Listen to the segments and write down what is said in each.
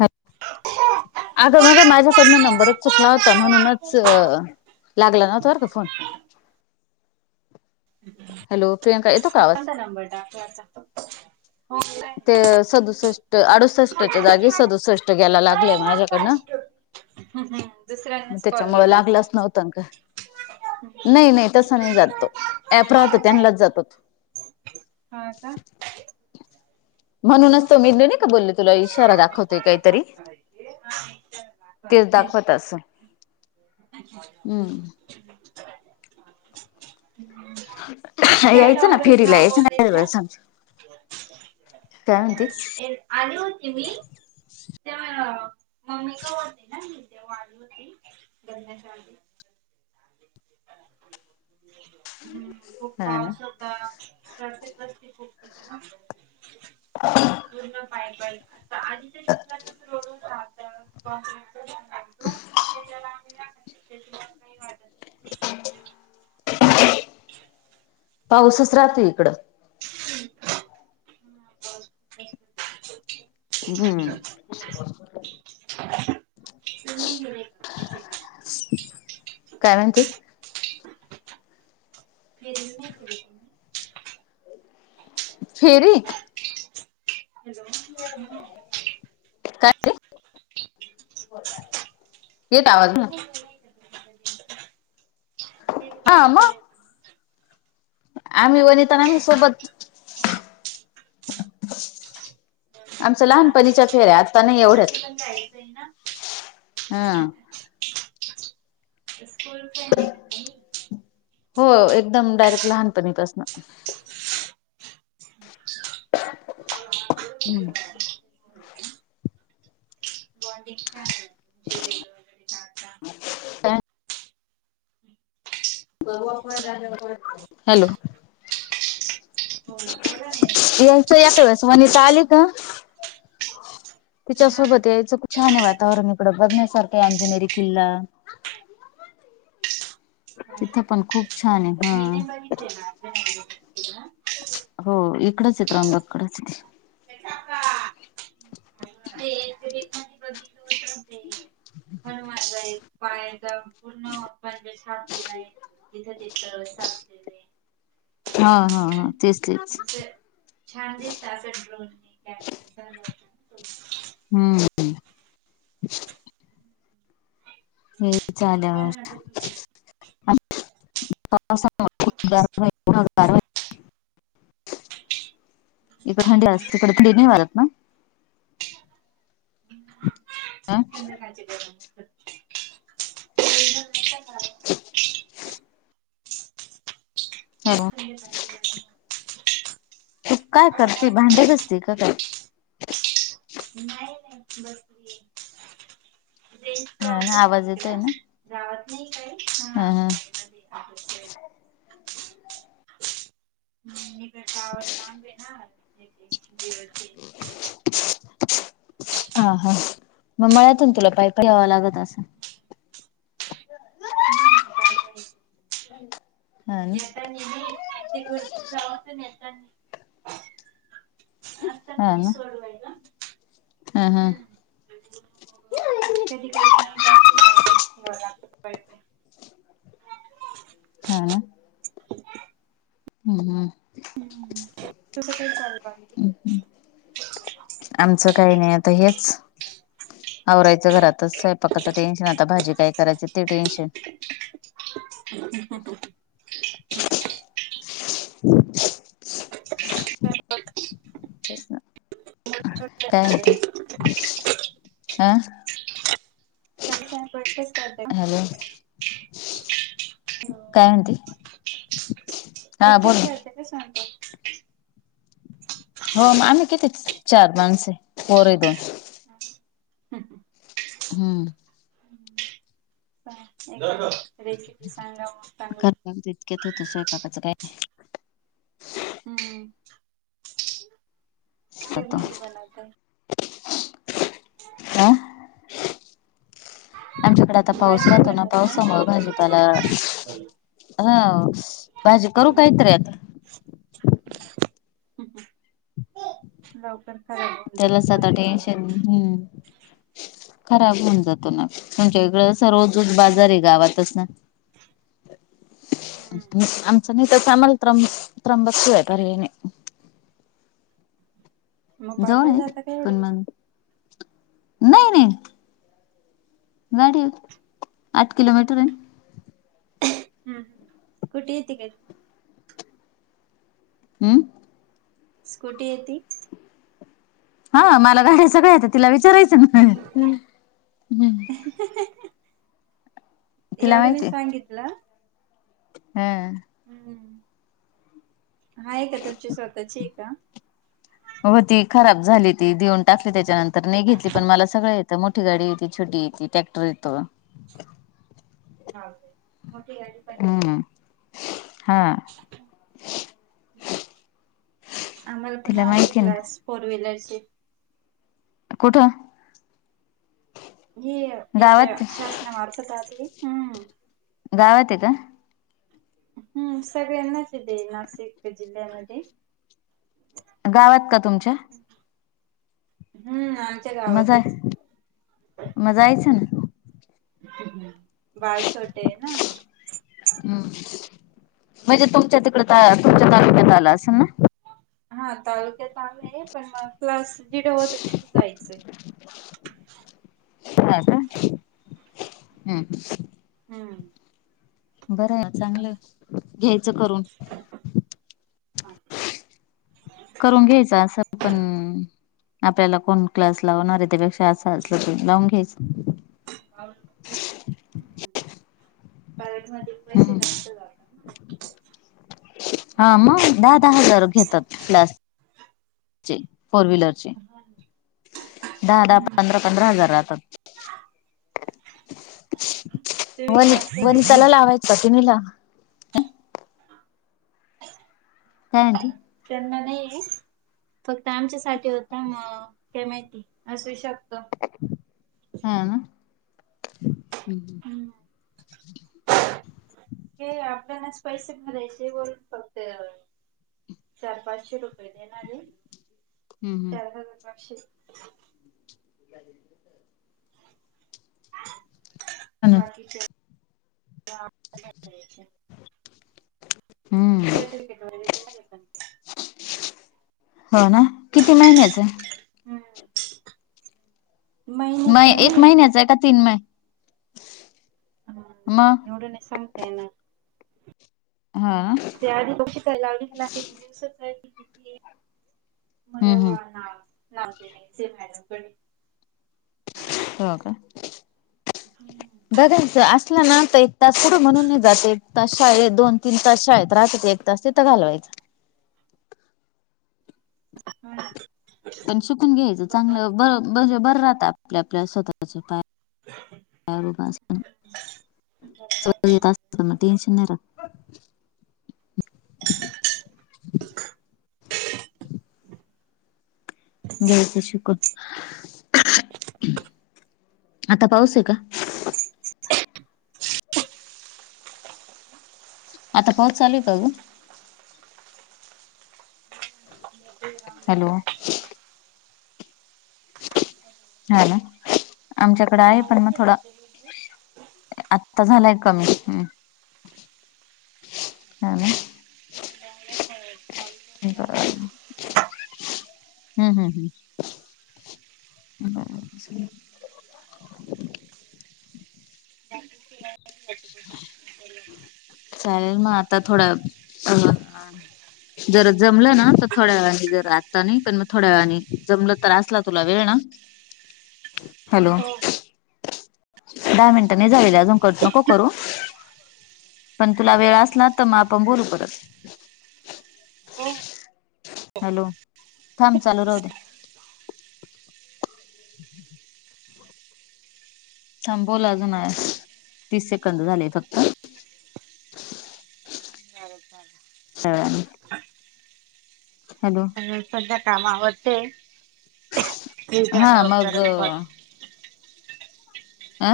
हा चालेल अगं मग माझ्याकडनं नंबरच चुकला या म्हणूनच लागला नव्हता बर का फोन. हॅलो प्रियंका येतो का आवाज कोणता नंबर टाकला होता? ते सदुसष्ट अडुसष्टच्या जागी चालेल सदुसष्ट ग्यायला लागलंय माझ्याकडनं. मग त्याच्यामुळं लागलाच नव्हतं अगं. नाही नाही तसं नाही जात तो. ऍप राहतो त्यांनलाच जातो तो. हा का? म्हणूनच तर मी ते नाही का बोलले तुला इशारा दाखवतोय काहीतरी. तेच दाखवत असलं हम्म. [inaudible] काय यायचं ना डोंगराचं फेरीला नाव यायचं बोलत्यात ना त्या? सांग काय म्हणती? आली होती मी. तेव्हा मम्मीकडं होती ना मी तेव्हा आली होती. लग्नाच्याआधी हम्म खुप हा ना पाऊस होता. प्रत्येक वर्षी खूप येते ना. पूर्ण काय बाई तर आधीच्या चित्रात कसं रडून राहत. [inaudible] [inaudible] पाऊसच राहती हिकडं. नाही. हम्म. काय म्हणती? एरवी नाही फिरत मी. फेरी काय रे हम्म. येत आवाज मग. हा मग. आम्ही वनितानानी सोबत आमच्या लहानपणीच्या फेऱ्या आता नाही एवढ्याच. जायचं आहे ना. हा. ते स्कूल [unintelligible] काय त्यांनी? हो एकदम डायरेक्ट लहानपणीपासनं. अच्छा. होय का? बॉडिंग छान आहे दीदीच वगैरे [unintelligible] काय? हॅलो. यायचं एखाद्या वेळेस. वनिता आली का तिच्यासोबत यायचं खुप छान आहे वातावरण इकडं बघण्यासारखं हाय अंजनेरी किल्ला. होय ना? तिथं पण खूप छान आहे मी नाही हा बघितलेली आहे [unintelligible] हो इकडचं आहे त्रंबककडचं आहे. [unintelligible] ते पण माझय पायाचा म्हणजे सापलेला य तिथं सापले [unintelligible] हा. हा. हा तेच तेच ते छान दिसता अस ड्रोन कॅमेरा हम्म. हे झाल्यावर [unintelligible] इकडे थंडी असते तिकडे थंडी नाही वाजत ना? ह संद काच प [unintelligible] [unintelligible] हॅलो. [unintelligible] तू काय करती भांडी घासते की काय? नाय नाय बसली हा ना आवाज येतोय ना. [unintelligible] ह ह नाही काही अ हम् [unintelligible] [unintelligible] ना [unintelligible] [inaudible] हा हा म ळ्यातनं तुला पाय पाय यावं लागत नाही हम्म बार बार [unintelligible] ह ना जाऊच नेतात [unintelligible] आता हा कुठ ना सोडवाय का हा. हा. कधी कधी नाही लागत का प [unintelligible] हा ना हम् हम् तुझ काही चालू बाकी आमचं काही नाही आता हेच. आवरायचं घरातच स्वयंपाकाचं टेन्शन आता भाजी काय करायच ते टेन्शन. [unintelligible] ह [inaudible] ह [unintelligible] काय हाय ते आ ताई का प्रॅक्टिस करते [unintelligible] हॅलो काय म्हणती एकटीच करते का स्वयंपाक. हो आम्ही किती चार माणसं हाय पोरं हाय दोन. हम् ह हम्म. [unintelligible] करमायच इतक्याच होतं स्वयंपाकाचं काय. हम्म ते काय म्हजी बनवत. आ? आमच्याकडे आता पाऊस राहतो ना पावसामुळ भाजीपाला. हा भाजी करू काही तरी आता. [unintelligible] लवकर खराब होऊन जातो त्यालाच भाजीपाला आता टेन्शन वगैरे. हम्म खराब होऊन जातो ना म्हणजे वेगळं असं. चा रोज बाजार आहे गावातच ना, आम सुनीताचा आमाला त्रंबक शिवाय पर्याय नाही. जवळ आहे, पण मग. नाही नाही गाडी वर आठ किलोमीटर आहे न. हम्म स्कुटी येती काय? हम्म स्कुटी येती हा मला गाड्या सगळ्या यत्या तिला विचारायचं ना. तिला एवढं नाही माहिती आहे. सांगितलं हा. हा हम्म हाय आहे का तुमची स्वतःची हे का? होती खराब झाली ती देऊन टाकली त्याच्यानंतर नाही घेतली पण मला सगळं यत. मोठी गाडी येती छोटी येती टॅक्टर येतो. हा काय मोठी गाडी पण य हम्म हा. आम्हाला पण तिला आलेय माहिती ना क्लास फोर व्हीलरचे. कुठं? हे याच्या गावात शासन मारफत राहते. गावात हे का? हम्म सगळ्यांनाच हे ते नाशिक ते जिल्ह्यामध्ये. गावात का तुमच्या? हम्म आमच्या म जाय गावातच. म जायचं ना बाळ छोटे हेना. हम्म म्हणजे तुमच्या तिकड त, तुमच्या तालुक्यात आला असेल ना? हा तालुक्यात आहे पण मग प्लस जिथं होतं तिथं जायचंय. हा का? हम्म हम्म बर चांगलं आहे घ्यायचं करून. करून घ्यायच असं पण. आपल्याला कोण क्लास लावणार आहे त्यापेक्षा आस असल त लावून घ्यायच. पारट मार्ट. पैसे हम्म जास्त जातात ना. हा मग दहा दहा हजार घेतात क्लास. फोर व्हीलचे दहा दहा पंधरा पंधरा हजार राहतात. [inaudible] वनी वनिताला लावायचा तुम्ही ला. काय म्हणती? त्यांना नाहीये. फक्त आमच्यासाठी होता म ना काय? माहिती असू शकतं. हं. हे आपणच पैसे भरायचे. वरून [unintelligible] बोलून फक्त चार, पाचशे, रुपये देणार हे हम्म चार हजार, पाचशे. ती आली का बघ परत. हम्म. बाकीचे. त्या आत्यांना द्यायचाए. हम्म सर्टिफिकेट वगैरे देणारे पण ते. हा ना किती? महिन्याचं ए. हुम महिन्याचं नाहीये गं. आता तीन महिने. मग एवढं नाय सांगता येणार. हा. त्या आधी [inaudible] किती दिवसाचं आहे किती ते. भजे हम्म बोलणार लाभ गेली तीन महिने [unintelligible] हो काय? हुम. बघायचं असलं ना तर एक तास पुडा बनवून जाते एक तास शाळेत दोन-तीन तास शाळेत राहते. असली तर घालवायचं. हुम. पण शिकून घ्यायचं चांगलं बघ बघ रात आपल्या आपल्या स्वतःच्या पाया पायावर उभा असलेलं स्वतःला येत असताना टेन्शन नाही राहत. [unintelligible] घ्यायचं शिकून आता पाऊस आहे का? आता पाऊस चालूय का? ग. हॅलो. आहे ना आमच्याकडे आहे पण मग थोडा आत्ता झालाय कमी ह हा ना. तिनं चांगलं मळलय काल हे करायले हुम, हुम, हुम. मला उचलेल गप ना. [unintelligible] भाकीत केल्याने [unintelligible] हॅलो चालेल मग आता थोड्या आ जर जमलं ना तर थोड्या वेळाने जर आत्ता नाही पण थोड्या वेळाने पण मग थोड्यावेळाने जमलं तर असला तुला वेळ ना. हॅलो. दहा मिनिटं नाही झालेले अजून कट नको करू. पण तुला वेळ असला तर मग बोलू आपण परत. हॅलो थांब चालू राहू दे. थांब बोलं अजून हाय तीस सेकंद झालेत आता. तेल काढ. सगळं. पण सध्या कामं आवरते, [inaudible] हा मग अ.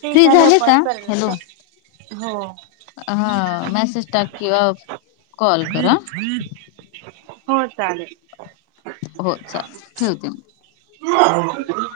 ते फ्री झाल्यावर झाले कॉल का हॅलो करेल हो. हा मेसेज टाईप केला. हो चालेल. हो चाललंय ठेवते मग आऊ ऊ [inaudible]